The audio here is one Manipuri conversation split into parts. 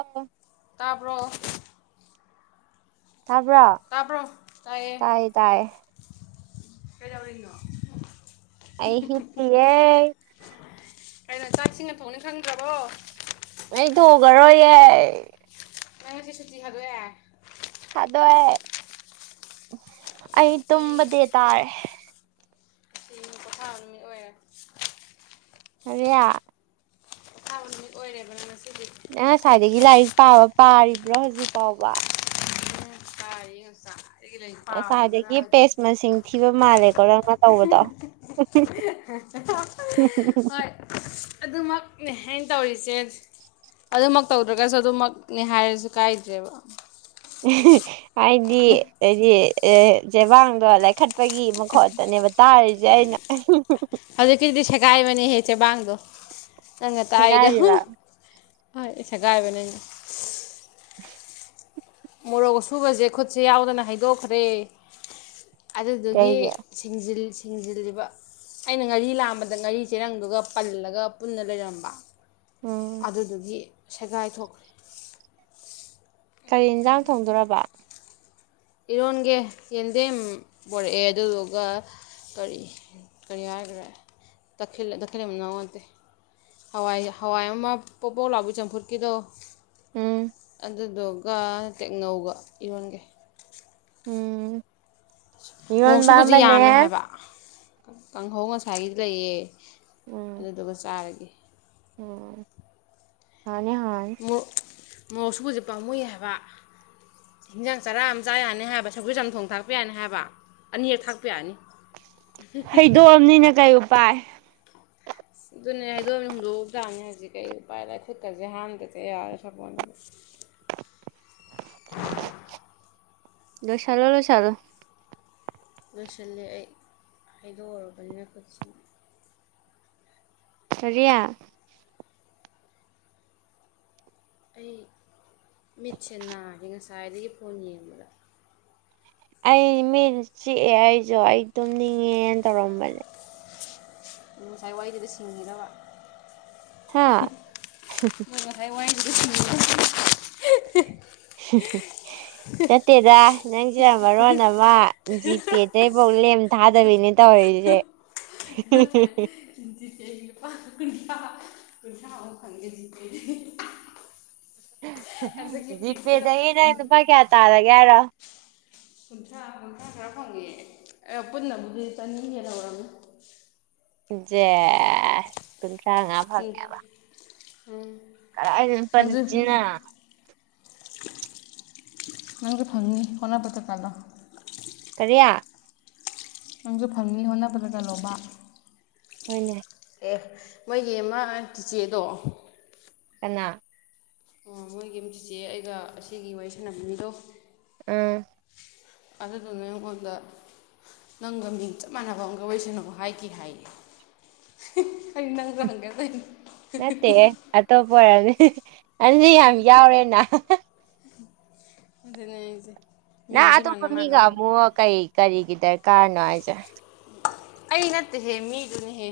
ꯑꯣ [inaudible] ꯇꯥꯕ꯭ꯔꯣ ꯇꯥꯕ꯭ꯔꯥ ꯇꯥꯕ꯭ꯔꯣ ꯇꯥꯏꯑꯦ ꯀꯩꯗꯧꯔꯤꯅꯣ ꯑꯩ ꯍꯤꯡꯄꯤꯌꯦ ꯀꯩꯅꯣ ꯆꯥꯛ ꯢꯁꯤꯡꯒ ꯊꯣꯡꯅꯤ ꯈꯪꯗ꯭ꯔꯕꯣ ꯑꯩ ꯊꯣꯡꯉꯔꯣꯏꯌꯦ ꯅꯪ ꯉꯁꯤ ꯁꯨꯇꯤ ꯊꯥꯗꯣꯛꯑꯦ ꯊꯥꯗꯣꯛꯑꯦ ꯑꯩ ꯁꯨꯇꯤ ꯇꯨꯝꯕ ꯗꯦ ꯇꯥꯔꯦ ꯉꯁꯤ ꯄꯣꯊꯥꯕ ꯅꯨꯃꯤꯠ ꯑꯣꯏꯔꯦ ꯍꯔꯤꯌꯥ ꯄꯣꯊꯥꯕ ꯅꯨꯃꯤꯠ ꯑꯣꯏꯔꯦꯕ ꯅꯪ ꯉꯁꯤꯗꯤ ꯅꯪ ꯉꯁꯥꯏꯗꯒꯤ ꯂꯥꯏꯔꯤꯛ ꯄꯥꯕ ꯄꯥꯔꯤꯕ꯭ꯔꯣ ꯍꯧꯖꯤꯛ ꯐꯥꯎꯕ ꯄꯔꯤꯌꯦ ꯉꯁꯥ ꯉꯁꯥꯏꯗꯒꯤ ꯄꯦꯁ ꯃꯁꯤꯡ ꯊꯤꯕ ꯃꯥꯜꯂꯦꯀꯣ ꯅꯪꯅ ꯇꯧꯕꯗꯣ [unintelligible] ꯍꯣꯏ ꯑꯗꯨꯃꯛꯅꯦ ꯑꯩꯅ ꯇꯧꯔꯤꯁꯦ ꯑꯗꯨꯃꯛ ꯇꯧꯗ꯭ꯔꯒꯁꯨ ꯑꯗꯨꯃꯛꯅꯦ ꯍꯥꯏꯔꯁꯨ ꯀꯥꯏꯗ꯭ꯔꯦꯕ ꯍꯥꯏꯗꯤ ꯍꯥꯏꯗꯤ ꯆꯦꯕꯥꯡꯗꯣ ꯂꯩꯈꯠꯄꯒꯤ ꯃꯈꯣꯜꯇꯅꯦꯕ ꯇꯥꯔꯤꯁꯦ ꯑꯩꯅ ꯍꯧꯖꯤꯛꯀꯤꯗꯨꯗꯤ ꯁꯦꯒꯥꯏꯕꯅꯦꯍꯦ ꯆꯦꯕꯥꯡꯗꯣ ꯅꯪꯅ ꯇꯥꯔꯤꯗꯣ ꯁꯦꯒꯥꯏꯔꯤꯕ ꯍꯣꯏ ꯁꯦꯒꯥꯏꯕꯅꯤ ꯑꯩꯅ [inaudible] ꯃꯣꯔꯣꯛ ꯑꯁꯨꯕꯁꯦ ꯈꯨꯠꯁꯦ ꯌꯥꯎꯗꯅ ꯍꯩꯗꯣꯛꯈ꯭ꯔꯦ ꯑꯗꯨꯗꯨꯒꯤ ꯀꯩꯒꯤ ꯁꯤꯡꯖꯤꯜ ꯁꯤꯡꯖꯤꯜꯂꯤꯕ ꯑꯩꯅ ꯉꯥꯔꯤ ꯂꯥꯛꯕꯗ ꯉꯥꯔꯤ ꯆꯦꯔꯪꯗꯨꯒ ꯄꯜꯂꯒ ꯄꯨꯟꯅ ꯂꯩꯔꯝꯕ ꯎꯝ ꯑꯗꯨꯗꯨꯒꯤ ꯁꯦꯒꯥꯏ ꯊꯣꯛꯈ꯭ꯔꯦ ꯀꯔꯤ ꯌꯦꯟꯖꯥꯡ ꯊꯣꯡꯗꯣꯔꯕ ꯏꯔꯣꯟꯒꯦ ꯌꯦꯟꯗꯦꯝ ꯄꯣꯔꯛꯑꯦ ꯑꯗꯨꯗꯨꯒ ꯀꯔꯤ ꯀꯔꯤ ꯍꯥꯏꯒꯔꯦ ꯇꯈꯦ ꯇꯈꯦꯜꯂꯩ ꯃꯅꯥꯎ ꯅꯠꯇꯦ ꯍꯋꯥꯏ ꯍꯋꯥꯏ ꯑꯃ ꯄꯣꯄꯣꯛ ꯂꯥꯎꯕ ꯆꯝꯐꯨꯠꯀꯤꯗꯣ ꯎꯝ ꯑꯗꯨꯗꯨꯒ ꯇꯦꯛꯅꯧꯒ ꯏꯔꯣꯟꯒꯦ ꯎꯝ ꯃꯣꯔꯣꯛ ꯏꯔꯣꯟꯕ ꯁꯨꯕꯁꯦ ꯑꯃꯅꯦ ꯌꯥꯝꯃꯦ ꯍꯥꯏꯕ ꯀꯥꯡꯍꯧ ꯉꯁꯥꯏꯒꯤꯗꯤ ꯂꯩꯌꯦ ꯎꯝ ꯑꯗꯨꯗꯨꯒ ꯆꯥꯔꯒꯦ ꯎꯝ ꯍꯥꯔꯅꯤ ꯍꯥꯎꯔꯅꯤ ꯃꯣꯔꯣꯛ ꯑꯁꯨꯕꯖꯦ ꯄꯥꯝꯃꯨꯏ ꯍꯥꯏꯕ ꯏꯟꯖꯥꯡ ꯆꯔꯥ ꯑꯃ ꯆꯥ ꯌꯥꯅꯤ ꯍꯥꯏꯕ ꯁꯧꯒꯨ ꯆꯝ ꯊꯣꯡ ꯊꯥꯛꯄ ꯌꯥꯅꯤ ꯍꯥꯏꯕ ꯑꯅꯤꯔꯛ ꯊꯥꯛꯄ ꯌꯥꯔꯅꯤ ꯍꯩꯗꯣꯛꯑꯝꯅꯤꯅ ꯀꯩ ꯑꯄꯥꯏ ꯑꯗꯨꯅꯦ ꯍꯥꯏꯗꯣꯛꯑꯃꯤꯅ ꯍꯣꯟꯗꯣꯛꯎ ꯇꯥꯕꯅꯤ ꯍꯧꯖꯤꯛ ꯀꯩ ꯎꯄꯥꯏ ꯂꯥꯏ ꯈꯨꯨꯠꯀꯁꯦ ꯍꯥꯝꯗꯗꯤ ꯌꯥꯔꯣꯏ ꯁꯄꯣꯟꯅꯒ ꯂꯣꯏꯁꯤꯜꯂꯣ ꯂꯣꯏꯁꯤꯜꯂꯣ ꯂꯣꯏꯁꯤꯂꯦ ꯑꯩ ꯍꯩꯗꯣꯛꯎꯔꯕꯅꯤꯅ ꯈꯨꯠꯁꯤ ꯀꯥꯔꯤꯌꯥ ꯑꯩ ꯃꯤꯠꯁꯦꯅꯥꯔꯦ ꯉꯁꯥꯏꯗꯒꯤ ꯐꯣꯟ ꯌꯦꯡꯕꯗ ꯑꯩ ꯃꯤꯠ ꯆꯤꯛꯑꯦ ꯑꯩꯁꯨ ꯑꯩ ꯇꯨꯝꯅꯤꯡꯉꯦꯅ ꯇꯧꯔꯝꯕꯅꯦ ꯉꯁꯥꯏ ꯋꯥꯏꯗꯨꯗ ꯁꯤꯡꯉꯤꯔꯥꯕ ꯍꯥ [unintelligible] ꯅꯠꯇꯦꯗ ꯅꯪꯁꯦ ꯌꯥꯝ ꯃꯔꯣꯟ ꯑꯃ ꯖꯤꯇꯦꯗꯩ ꯕꯣ ꯂꯦꯝ ꯊꯥꯗꯕꯤꯅꯦ ꯇꯧꯔꯤꯁꯦ ꯅꯠꯇ꯭ꯔꯦ [inaudible] [unintelligible] ꯍꯟꯗꯛꯀꯤ ꯄꯤꯛꯇꯨꯗ ꯖꯤꯄꯦꯗꯒꯤ ꯅꯪ ꯂꯨꯄꯥ ꯀꯌꯥ ꯇꯥꯜꯂꯒꯦ ꯍꯥꯏꯔꯣ ꯀꯨꯟꯊ꯭ꯔꯥ ꯀꯨꯟꯊ꯭ꯔꯥ ꯈꯔ ꯐꯪꯉꯦ ꯑꯔꯣ ꯄꯨꯟꯅꯕꯨꯨꯛꯗꯤ ꯆꯅꯤ ꯍꯦꯜ ꯍꯧꯔꯕꯅꯤ ꯖꯦꯁ ꯀꯨꯟꯊ꯭ꯔꯥ ꯉꯥ ꯎꯝ ꯐꯪꯉꯦꯕ [inaudible] ꯀꯔꯥꯏꯗꯟ ꯅꯪꯁꯨ ꯄꯟꯖꯤꯅꯥ ꯅꯪꯁꯨ ꯐꯪꯅꯤ ꯍꯣꯠꯅꯕꯗ ꯀꯥꯥꯜꯂꯣ ꯀꯔꯤꯌꯥ ꯅꯪꯁꯨ ꯐꯪꯅꯤ ꯍꯣꯠꯅꯕꯗ ꯀꯜꯂꯣꯕ ꯍꯣꯏꯅꯦ ꯑꯦ ꯃꯣꯏꯒꯤ ꯑꯃ ꯆꯤꯆꯦꯗꯣ ꯀꯅꯥ ꯑꯣ ꯃꯣꯏꯒꯤ ꯑꯝ ꯆꯤꯆꯦ ꯑꯩꯒ ꯑꯁꯤꯒꯤ ꯋꯥꯔꯤ ꯁꯥꯟꯅꯕ ꯃꯤꯗꯣ ꯎꯝ ꯑꯗꯨꯗꯨꯅ ꯑꯩꯉꯣꯟꯗ ꯅꯪꯒ ꯃꯤꯡ ꯆꯞ ꯃꯥꯟꯅꯕ ꯑꯃꯒ ꯋꯥꯔꯤꯁꯅꯨ ꯍꯥꯏꯒꯤ ꯍꯥꯏꯌꯦ [unintelligible] ꯅꯠꯇꯦꯍꯦ ꯑꯇꯣꯞꯄ ꯑꯣꯏꯔꯝꯅꯤ ꯑꯗꯤ ꯌꯥꯝ ꯌꯥꯎꯔꯦꯅ ꯑꯗꯨꯅꯦ ꯍꯥꯏꯁꯤ ꯅꯥ ꯑꯇꯣꯞꯄ ꯃꯤꯒ ꯑꯃꯨꯛ ꯀꯔꯤ ꯀꯔꯤꯒꯤ ꯗꯔꯀꯥꯔꯅꯣ ꯍꯥꯏꯁꯦ ꯑꯩ ꯅꯠꯇꯦꯍꯦ ꯃꯤꯗꯨꯅꯍꯦ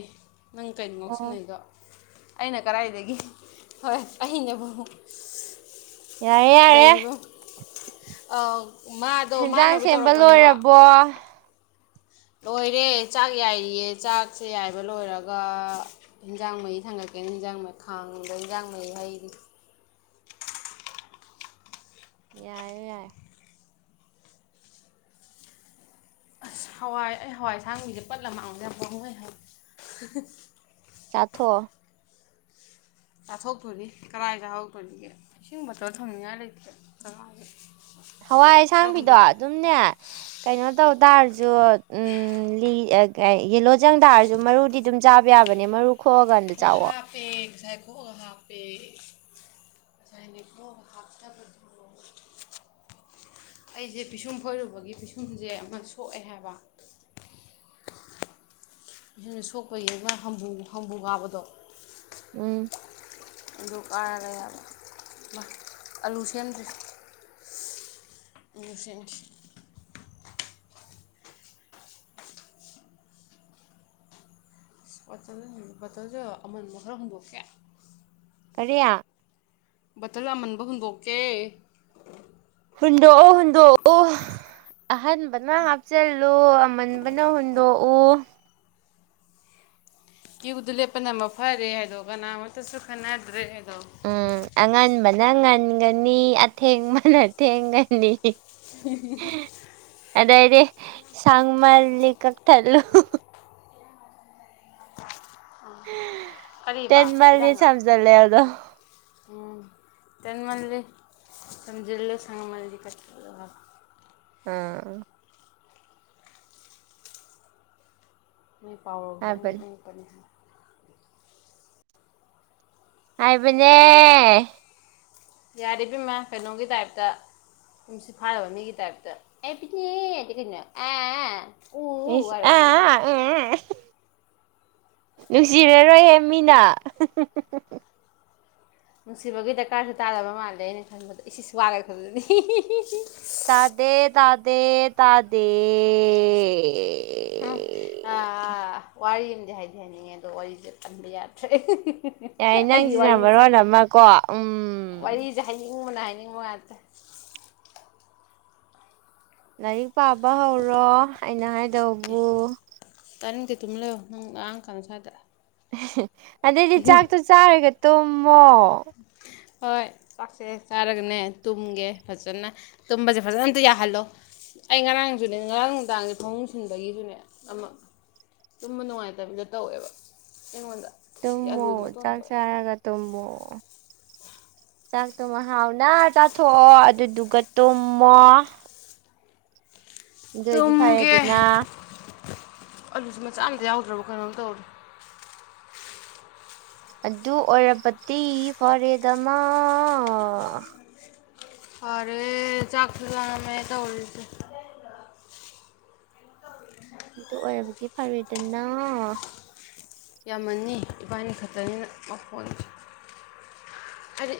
ꯅꯪ ꯀꯩꯅꯣ ꯑꯣ ꯉꯧꯁꯤꯉꯩꯗꯣ ꯑꯩꯅ ꯀꯗꯥꯥꯏꯗꯒꯤ ꯍꯣꯏ ꯑꯩꯅꯕꯨ ꯌꯥꯔꯦ ꯌꯥꯔꯦ ꯂꯩꯔꯤꯕ ꯑꯥ ꯃꯥꯗꯣ ꯍꯦꯟꯖꯥꯡ ꯃꯥꯅꯕꯨ ꯁꯦꯝꯕ ꯇꯧꯔꯛꯄꯅꯦꯕ ꯂꯣꯏꯔꯕꯣ ꯂꯣꯏꯔꯦ ꯆꯥꯛ ꯌꯥꯏꯔꯤꯌꯦ ꯆꯥꯛꯁꯦ ꯌꯥꯏꯕ ꯂꯣꯏꯔꯒ ꯍꯤꯟꯖꯥꯡ ꯃꯩ ꯊꯥꯡꯉꯛꯀꯦꯅ ꯍꯟꯖꯥꯡ ꯈꯥꯡꯗꯥ ꯍꯟꯖꯥꯡ ꯃꯩ ꯍꯩꯔꯤ ꯌꯥꯏꯌꯦ ꯌꯥꯏ ꯑꯁ ꯍꯋꯥꯏ ꯑꯩ ꯍꯋꯥꯏꯁꯥꯡ ꯃꯤꯁꯦ ꯄꯠꯂ ꯃꯥꯡꯗ ꯌꯥꯝ ꯄꯥꯎꯃꯨꯏ ꯍꯥꯏ ꯆꯥꯊꯣꯛꯑꯣ ꯆꯥꯊꯣꯛꯇꯣꯔꯤ ꯀꯗꯥꯥꯏ ꯍꯧꯇꯣꯔꯤꯒꯦ ꯏꯁꯤꯡ ꯕꫭꯇꯜ ꯊꯝꯅꯤꯡꯉꯥꯏ ꯂꯩꯇꯦ [unintelligible] ꯍꯋꯥꯏ ꯑꯁꯥꯡꯕꯤꯗꯣ ꯑꯗꯨꯝꯅꯦ ꯀꯩꯅꯣ ꯇꯧ ꯇꯔꯁꯨ ꯎꯝ ꯂꯤ ꯑꯦ ꯀꯩ ꯌꯦꯂꯣ ꯆꯪ ꯇꯔꯁꯨ ꯃꯔꯨꯗꯤ ꯑꯗꯨꯝ ꯆꯥꯕ ꯌꯥꯕꯅꯦ ꯃꯔꯨꯞ ꯑꯣ ꯍꯥꯞꯄꯦ ꯉꯁꯥꯏ ꯈꯣꯑꯥ ꯍꯥꯞꯄꯦ [unintelligible] ꯑꯩꯁꯦ ꯄꯤꯁꯨꯝ ꯐꯣꯏꯔꯨꯕꯒꯤ ꯄꯤꯁꯨꯝꯁꯦ ꯑꯃ ꯁꯣꯛꯑꯦ ꯍꯥꯏꯕ ꯑꯁꯤꯅ ꯁꯣꯛꯄꯩ ꯑꯃ ꯍꯥꯝꯕꯨ ꯍꯝꯕꯨꯨ ꯀꯥꯕꯗꯣ ꯎꯝ ꯑꯗꯨ ꯀꯥꯔꯒꯥ ꯌꯥꯕ ꯏꯃꯥ ꯑꯂꯨ ꯁꯦꯝꯗ꯭ꯔꯤ ꯏꯂꯤꯐ꯭ꯔꯦꯟꯁ [unintelligible] ꯕꯣꯇꯜꯁꯨ ꯑꯃꯟꯕ ꯈꯔ ꯍꯪꯗꯣꯛꯀꯦ ꯀꯔꯤꯌꯥ ꯕꯇꯔ ꯑꯥꯃꯟꯕ ꯍꯨꯟꯗꯣꯛꯀꯦ ꯍꯨꯟꯗꯣꯛꯑꯣ ꯍꯨꯟꯗꯣꯛꯑꯣ ꯑꯍꯟꯕꯅ ꯍꯥꯞꯆꯤꯜꯂꯨ ꯑꯃꯟꯕꯅ ꯍꯨꯟꯗꯣꯛꯎ ꯀ꯭ꯌꯨꯗꯨ ꯂꯦꯞꯄꯅ ꯑꯃ ꯐꯔꯦ ꯍꯥꯏꯗꯣ ꯀꯅꯥꯃꯇꯁꯨ ꯈꯟꯅꯗ꯭ꯔꯦ ꯍꯥꯏꯗꯣ ꯎꯝ ꯑꯉꯟꯕꯅ ꯉꯟꯒꯅꯤ ꯑꯊꯦꯡꯕꯅ ꯊꯦꯡꯒꯅꯤ [unintelligible] ꯑꯗꯗꯤ ꯁꯥꯥꯡꯃꯜ ꯂꯤ ꯀꯛ ꯊꯛꯂꯨ ꯀꯔꯤꯕ ꯇꯦꯟꯃꯜꯂꯤ ꯏꯔꯪ ꯉꯥ ꯁꯝꯖꯜꯂꯦ ꯑꯗꯣ ꯎꯝ ꯇꯦꯟꯃꯜꯂꯤ ꯊꯝꯖꯤꯜꯂꯨ ꯁꯥꯡꯃꯜꯂꯗꯤ ꯀꯛꯊꯠꯂꯨ ꯍꯥꯏꯕ ꯑꯥ ꯃꯣꯏ ꯄꯥꯎꯔꯧꯁꯦ ꯑꯉꯛ ꯍꯥꯏꯕꯅꯦ ꯑꯉꯛꯄꯅꯤ ꯍꯥꯏ ꯍꯥꯏꯕꯅꯦ ꯌꯥꯔꯦꯕ ꯏꯕꯤꯝꯃ ꯀꯩꯅꯣꯝꯒꯤ ꯇꯥꯏꯞꯇ ꯇꯨꯝꯁꯤꯠ ꯐꯥꯗꯕ ꯃꯤꯒꯤ ꯇꯥꯏꯞꯇ ꯑꯦ [unintelligible] ꯑꯥ ꯑ ꯑꯤꯁ ꯑ ꯑ ꯑꯦ ꯑꯦ ꯅꯨꯡꯁꯤꯔꯔꯣꯏꯍꯦ ꯃꯤꯅ ꯅꯨꯡꯁꯤꯕꯒꯤ ꯗꯔꯀꯥꯔꯁꯨ ꯇꯥꯗꯕ ꯃꯥꯜꯂꯦ ꯑꯩꯅ ꯈꯟꯕꯗ ꯑꯤꯁ ꯑꯤꯁ ꯋꯥꯒ [unintelligible] ꯇꯥꯗꯦ ꯇꯥꯗꯦ ꯇꯥꯗꯦ ꯎꯝ ꯋꯥꯔꯤ ꯑꯝꯗꯤ ꯍꯥꯏꯗꯤ ꯍꯥꯏꯅꯤꯡꯉꯦ ꯑꯗꯣ ꯋꯥꯔꯤꯁꯦ ꯄꯟꯕ ꯌꯥꯗ꯭ꯔꯦ ꯌꯥꯏ ꯑꯩꯒꯤ ꯅꯪꯁꯤꯅ ꯋꯥꯔꯤꯁꯦ ꯃꯔꯣꯟ ꯑꯃꯀꯣ ꯎꯝ ꯋꯥꯔꯤꯁꯦ ꯍꯥꯏꯅꯤꯡꯕꯅ ꯍꯥꯏꯅꯤꯡꯕ ꯉꯥꯛꯇꯦ ꯂꯥꯏꯔꯤꯛ ꯄꯥꯕ ꯍꯧꯔꯣ ꯑꯩꯅ ꯍꯥꯏꯗꯧꯕꯨ ꯇꯥꯅꯤꯡꯗꯦ ꯇꯨꯝꯃꯤꯟ ꯂꯩꯌꯣ ꯅꯪ ꯂꯥꯡꯉꯛ ꯀꯥꯅꯣ ꯁꯋꯥꯏꯗ ꯑꯗꯩꯗꯤ ꯆꯥꯛꯇꯣ ꯆꯥꯔꯒ ꯇꯨꯝꯃꯣ ꯍꯣꯏ ꯆꯥꯛꯁꯦ ꯆꯥꯔꯒꯅꯦ ꯇꯨꯝꯒꯦ ꯐꯖꯅ ꯇꯨꯝꯕꯁꯦ ꯐꯖꯅ ꯑꯝꯇ ꯌꯥꯍꯜꯂꯣ ꯑꯩ ꯉꯔꯥꯡꯁꯨꯅꯦ ꯉꯔꯥꯡ ꯅꯨꯡꯗꯥꯡꯁꯨ ꯐꯄꯨꯡ ꯁꯤꯟꯕꯒꯤꯁꯨꯅꯦ ꯑꯃ ꯇꯨꯝꯕ ꯅꯨꯡꯉꯥꯏꯇꯕꯤꯗ ꯇꯧꯋꯦꯕ ꯑꯩꯉꯣꯟꯗ ꯁꯤ ꯇꯨꯝꯃꯣ ꯑꯂꯨꯒꯤ ꯃꯇꯣꯟ ꯆꯥꯛ ꯊꯣꯛꯑꯦ ꯆꯥꯔꯒ ꯇꯨꯝꯃꯣ ꯆꯥꯛꯇꯨꯃꯥ ꯍꯥꯎꯅ ꯆꯥꯊꯣꯛꯑꯣ ꯑꯗꯨꯗꯨꯒ ꯇꯨꯝꯃꯣ ꯑꯗꯨꯑꯣꯏꯗꯤ ꯇꯨꯝꯒꯦ ꯐꯔꯦꯗꯅ ꯑꯂꯨꯁꯨ ꯃꯆꯥ ꯑꯃꯇ ꯌꯥꯎꯗ꯭ꯔꯕ ꯀꯩꯅꯣꯝ ꯇꯧꯔꯦ ꯑꯗꯨ ꯑꯣꯏꯔꯕꯗꯤ ꯐꯔꯦꯗꯥ ꯃꯥ ꯐꯔꯦ ꯆꯥꯛꯁꯨ ꯂꯝꯃꯦ ꯇꯧꯔꯤꯁꯦ [unintelligible] ꯑꯗꯨ ꯑꯣꯏꯔꯕꯗꯤ ꯐꯔꯦꯗꯥꯅ ꯌꯥꯝꯃꯅꯤ ꯏꯕꯥꯅꯤ ꯈꯛꯇꯅꯤꯅ ꯄꯈꯣꯟꯁꯦ ꯍꯥꯏꯗꯤ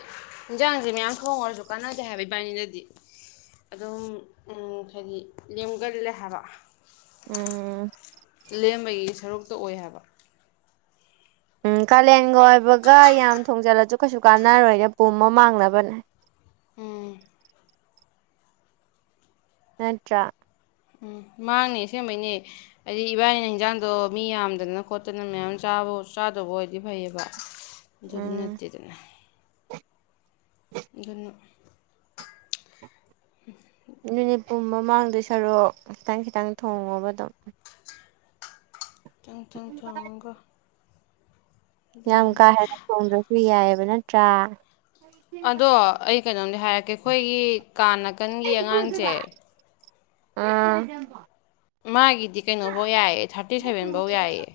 ꯏꯟꯁꯥꯡꯁꯦ ꯃꯌꯥꯝ ꯊꯣꯡꯉꯥꯁꯨ ꯀꯥꯟꯅꯗꯦ ꯍꯥꯏꯕ ꯏꯕꯥꯅꯤꯗꯗꯤ ꯑꯗꯨꯝ ꯍꯥꯏꯗꯤ ꯂꯦꯝꯒꯜꯂꯦ ꯍꯥꯏꯕ ꯎꯝ ꯂꯦꯝꯕꯒꯤ ꯁꯔꯨꯛꯇ ꯑꯣꯏ ꯍꯥꯏꯕ ꯎꯝ ꯀꯥꯂꯦꯟꯒ ꯑꯣꯏꯕꯒ ꯌꯥꯝ ꯊꯣꯡꯖꯜꯂꯁꯨ ꯀꯩꯁꯨ ꯀꯥꯟꯅꯔꯣꯏꯗ ꯄꯨꯝꯃ ꯃꯥꯡꯅꯕꯅꯦ ꯎꯝ ꯅꯠꯇ꯭ꯔꯥ ꯎꯝ ꯃꯥꯡꯅꯦ ꯑꯁꯦꯝꯕꯩꯅꯦ ꯍꯥꯏꯗꯤ ꯏꯕꯥꯅꯤꯅ ꯍꯟꯖꯥꯡꯗꯣ ꯃꯤ ꯌꯥꯝꯗꯅ ꯈꯣꯠꯇꯅ ꯃꯌꯥꯝ ꯆꯥꯕ ꯆꯥꯗꯧꯕ ꯑꯣꯏꯗꯤ ꯐꯩꯌꯦꯕ ꯑꯗꯨꯗꯤ ꯎꯝ ꯅꯠꯇꯦꯗꯅ ꯑꯗꯨꯟꯅꯥ ꯑꯗꯨꯅꯦ ꯄꯨꯝꯃ ꯃꯥꯡꯗꯩ ꯁꯔꯨꯛ ꯈꯤꯇꯪ ꯈꯤꯇꯪ ꯊꯣꯡꯉꯣꯕ ꯑꯗꯨꯝ ꯈꯤꯇꯪ ꯈꯤꯇꯪ ꯊꯣꯡꯉꯒ ꯌꯥꯝ ꯑꯗꯨꯃꯥꯏꯅ ꯀꯥ ꯍꯦꯟꯅ ꯊꯣꯡꯗ꯭ꯔꯥꯁꯨ ꯌꯥꯏꯑꯦꯕ ꯅꯠꯇ꯭ꯔꯥ ꯑꯗꯣ ꯑꯩ ꯀꯩꯅꯣꯝꯗꯤ ꯍꯥꯏꯔꯛꯀꯦ ꯑꯩꯈꯣꯏꯒꯤ ꯀꯥ ꯅꯥꯀꯟꯒꯤ ꯑꯉꯥꯡꯁꯦ ꯑꯥ ꯃꯥꯒꯤꯗꯤ ꯀꯩꯅꯣꯐꯧ ꯌꯥꯏꯑꯦ ꯊꯥꯔꯇꯤ ꯁꯚꯦꯟꯐꯧ ꯌꯥꯏꯌꯦ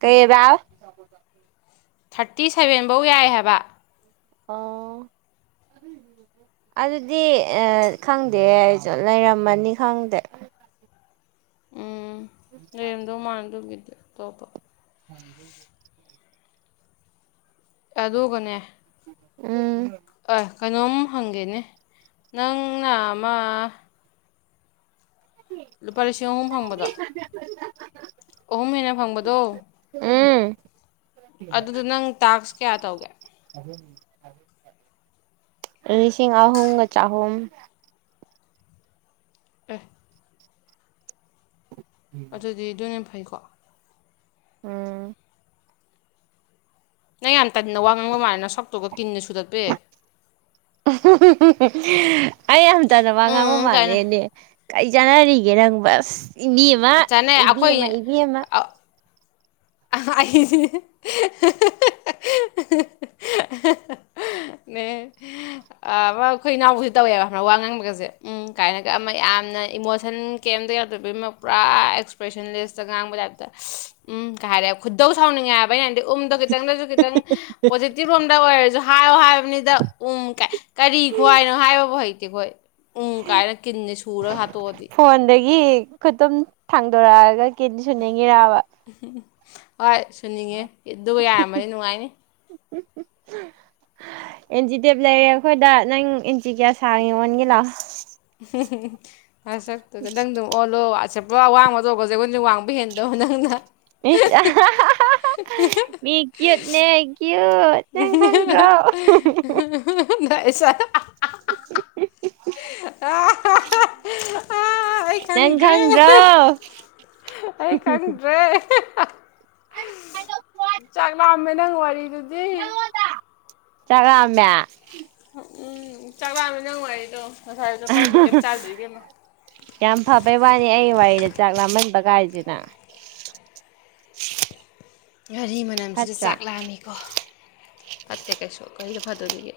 ꯀꯩꯕꯥꯎ ꯊꯥꯔꯇꯤ ꯁꯦꯚꯦꯟꯐꯧ ꯌꯥꯏ ꯍꯥꯏꯕ ꯑꯣ ꯑꯗꯨꯗꯤ ꯈꯪꯗꯦꯁꯨ ꯂꯩꯔꯝꯃꯅꯤ ꯈꯪꯗꯦ ꯂꯩꯔꯞꯗꯧ ꯃꯥꯜꯗꯧ [unintelligible] [unintelligible] ꯑꯗꯨꯒꯅꯦ ꯎꯝ ꯑ ꯀꯩꯅꯣꯝ ꯍꯪꯒꯦꯅꯦ ꯅꯪꯅ ꯑꯃ ꯂꯨꯄꯥ ꯂꯤꯁꯤꯡ ꯑꯍꯨꯝ ꯐꯪꯕꯗꯣ ꯑꯍꯨꯝ ꯍꯦꯟꯅ ꯐꯪꯕꯗꯣ ꯎꯝ ꯑꯗꯨꯗ ꯅꯪ ꯇꯥꯛꯁ ꯀꯌꯥ ꯇꯧꯒꯦ ꯑꯗꯨ ꯂꯤꯁꯤꯡ ꯑꯍꯣꯡꯒ ꯆꯥꯍꯨꯝ ꯑꯦ ꯑꯗꯨꯗꯤ ꯗꯨꯅ ꯍꯦꯟ ꯐꯩꯀꯣ ꯎꯝ ꯅꯪ ꯌꯥꯝ ꯇꯟꯅ ꯋꯥ ꯉꯥꯡꯕ ꯃꯥꯂꯦꯅ ꯁꯛꯇꯨꯒ ꯀꯤꯟꯅ ꯁꯨꯗꯠꯄ ꯍꯦ ꯑꯩ ꯌꯥꯝ ꯇꯅꯕ ꯉꯥꯡꯕ ꯎꯝ ꯀꯥꯏꯅ ꯃꯥꯜꯂꯦꯅꯦ ꯀꯔꯤ ꯆꯥꯟꯅꯔꯤꯒꯦ ꯅꯪꯕꯣ ꯑꯁ ꯏꯕꯦꯃ ꯆꯥꯅꯩ ꯑꯩꯈꯣꯏ ꯏꯕꯦꯃ ꯏꯕꯦꯃ ꯑ- [unintelligible] ꯅꯦ ꯑꯩꯈꯣꯏ ꯏꯅꯥꯎꯕꯁꯦ ꯇꯧꯋꯦꯕ ꯋꯥ ꯉꯥꯡꯕꯒꯁꯦ ꯎꯝ ꯀꯥꯏꯅꯒ ꯑꯃ ꯌꯥꯝꯅ ꯏꯃꯣꯁꯟ ꯀꯦꯝꯇ ꯌꯥꯗꯣꯏꯕꯣꯏꯃꯛ ꯄꯨꯔꯥ ꯑꯦꯛꯁꯄ꯭ꯔꯦꯁꯟ ꯂꯦꯁꯇ ꯉꯥꯡꯕ ꯇꯥꯏꯞꯇ ꯎꯝ ꯀꯩ ꯍꯥꯏꯔꯦ ꯈꯨꯗꯧ ꯁꯥꯎꯅꯤꯡꯉꯦ ꯍꯥꯏꯕ ꯌꯥꯅꯗꯤ ꯎꯝꯗꯣ ꯈꯤꯇꯪꯗꯁꯨ ꯈꯤꯇꯪ ꯄꯣꯖꯤꯇꯤꯚ ꯔꯣꯝꯗ ꯑꯣꯏꯔꯁꯨ ꯍꯥꯏꯌꯣ ꯍꯥꯏꯕꯅꯤꯗ ꯎꯝ ꯀ ꯀꯔꯤ ꯈꯨꯍꯥꯏꯅꯣ ꯍꯥꯏꯕꯕꯨ ꯍꯩꯇꯦꯈꯣꯏ ꯎ ꯀꯥꯏꯅ ꯀꯤꯟꯅꯦ ꯁꯨꯔꯒ ꯍꯥꯠꯇꯣꯛꯑꯗꯤ ꯐꯣꯟꯗꯒꯤ ꯈꯨꯠꯇꯨꯝ ꯊꯥꯡꯗꯣꯔꯛꯑꯒ ꯀꯤꯟ ꯁꯨꯅꯤꯡꯉꯔꯕ ꯍꯣꯏ ꯁꯨꯅꯤꯡꯉꯦ ꯑꯗꯨꯒ ꯌꯥꯔꯃꯗꯤ ꯅꯨꯡꯉꯥꯏꯅꯤ [inaudible] ꯑꯦꯟꯖꯤ ꯗꯦꯕ ꯂꯩꯔꯦ ꯑꯩꯈꯣꯏꯗ ꯅꯪ ꯑꯦꯟꯖꯤ ꯀꯌꯥ ꯁꯥꯡꯉ ꯑꯣꯟꯒꯦ ꯂꯥꯎ [unintelligible] ꯅꯁꯛꯇꯨꯒ ꯅꯇ ꯑꯣꯜꯂꯣ ꯑꯁꯦ ꯄꯨꯔꯥ ꯋꯥꯡꯕꯗꯧꯒꯣꯁꯦꯒꯣꯏ ꯋꯥꯡꯕ ꯍꯦꯟꯗꯣ ꯅꯪꯅ ꯃꯤ ꯀ꯭ꯠꯨꯅꯦ ꯀ꯭ꯠꯨ [unintelligible] [unintelligible] ꯑꯩ ꯅꯪ ꯈꯪꯗ꯭ꯔꯦ ꯈꯪꯗ꯭ꯔꯣ ꯑꯩ ꯈꯪꯗ꯭ꯔꯦ ꯆꯥꯛ ꯂꯥꯛꯑꯝꯃꯦ ꯅꯪ ꯋꯥꯔꯤꯗꯨ ꯆꯛ ꯂꯥꯝꯃꯦ ꯎꯝ ꯆꯥꯛ ꯂꯥꯃꯦ ꯅꯪ ꯋꯥꯔꯤꯔꯤꯗꯣ ꯑ [unintelligible] ꯌꯥꯝ ꯐꯕꯩ ꯋꯥꯅꯤ ꯑꯩ ꯋꯥꯔꯤꯗ ꯆꯥꯛ ꯂꯥꯝꯃꯟꯕ ꯀꯥꯏꯁꯤꯅ [inaudible] ꯉꯥꯔꯤ ꯃꯅꯝꯁꯤꯗ ꯐꯠꯇ꯭ꯔꯥ ꯆꯥꯛ ꯂꯥꯑꯝꯃꯤꯀꯣ ꯐꯠꯇꯦ ꯀꯩꯁꯨ ꯀꯔꯤꯗ ꯐꯗꯣꯔꯤꯒꯦ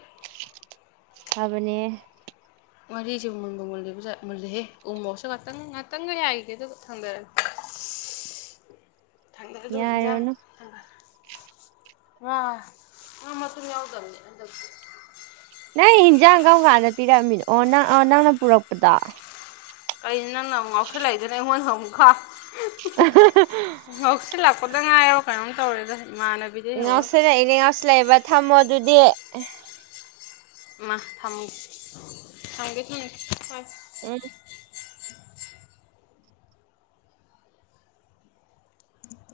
ꯊꯕꯅꯤ ꯉꯔꯤꯁꯦ ꯃꯨꯟꯕ ꯃꯨꯜꯕꯨꯃꯨꯜꯂꯤꯕꯖꯥ ꯃꯨꯜꯂꯦꯍꯦ ꯎꯃꯣꯁꯨ ꯉꯥꯛꯇꯪ ꯉꯥꯛꯇꯪꯒ ꯌꯥꯏꯈꯤꯗꯦ ꯑꯗꯨ ꯊꯪꯗꯔꯒꯦ ꯊꯥꯡꯗꯔꯗꯣ ꯍꯤꯟꯖꯥꯡ ꯌꯥꯔꯨꯅꯨ ꯉꯥ ꯉꯥ ꯃꯇꯨꯝ ꯌꯥꯎꯗꯕꯅꯦ ꯍꯟꯗꯛꯇꯤ꯫ ꯅꯪ ꯍꯤꯟꯖꯥꯡ ꯀꯔꯝ ꯀꯥꯟꯗ ꯄꯤꯔꯝꯃꯤꯅꯣ ꯑꯣ ꯅꯪ ꯅꯪꯅ ꯄꯨꯔꯛꯄꯗꯣ꯫ ꯀꯩꯅꯣ ꯅꯪꯅ ꯑꯃꯨꯛ ꯉꯥꯎꯁꯤꯜꯂꯛꯏꯗꯨꯅ ꯑꯩꯉꯣꯟꯗ ꯑꯃꯨꯛꯀ ꯉꯥꯎꯁꯤꯜꯂꯛꯄ ꯉꯥꯏꯔꯕ ꯀꯩꯅꯣꯝ ꯇꯧꯔꯦꯗ ꯏꯃꯥꯟꯅꯕꯤ ꯉꯥꯎꯁꯤꯜꯂꯛꯏꯅꯦ ꯉꯥꯎꯁꯤꯜꯂꯛꯏꯕ ꯊꯝꯃꯣ ꯑꯗꯨꯗꯤ꯫ ꯏꯃꯥ ꯊꯝꯒꯦ ꯊꯝꯒꯦ ꯊꯝꯒꯦ ꯄꯥꯏꯌꯨ꯫ [unintelligible]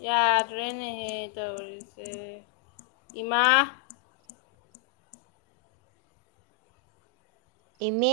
ꯌꯥꯗ꯭ꯔꯦꯅꯦꯍꯦ ꯇꯧꯔꯤꯁꯦ ꯏꯃꯥ! ꯏꯃꯦ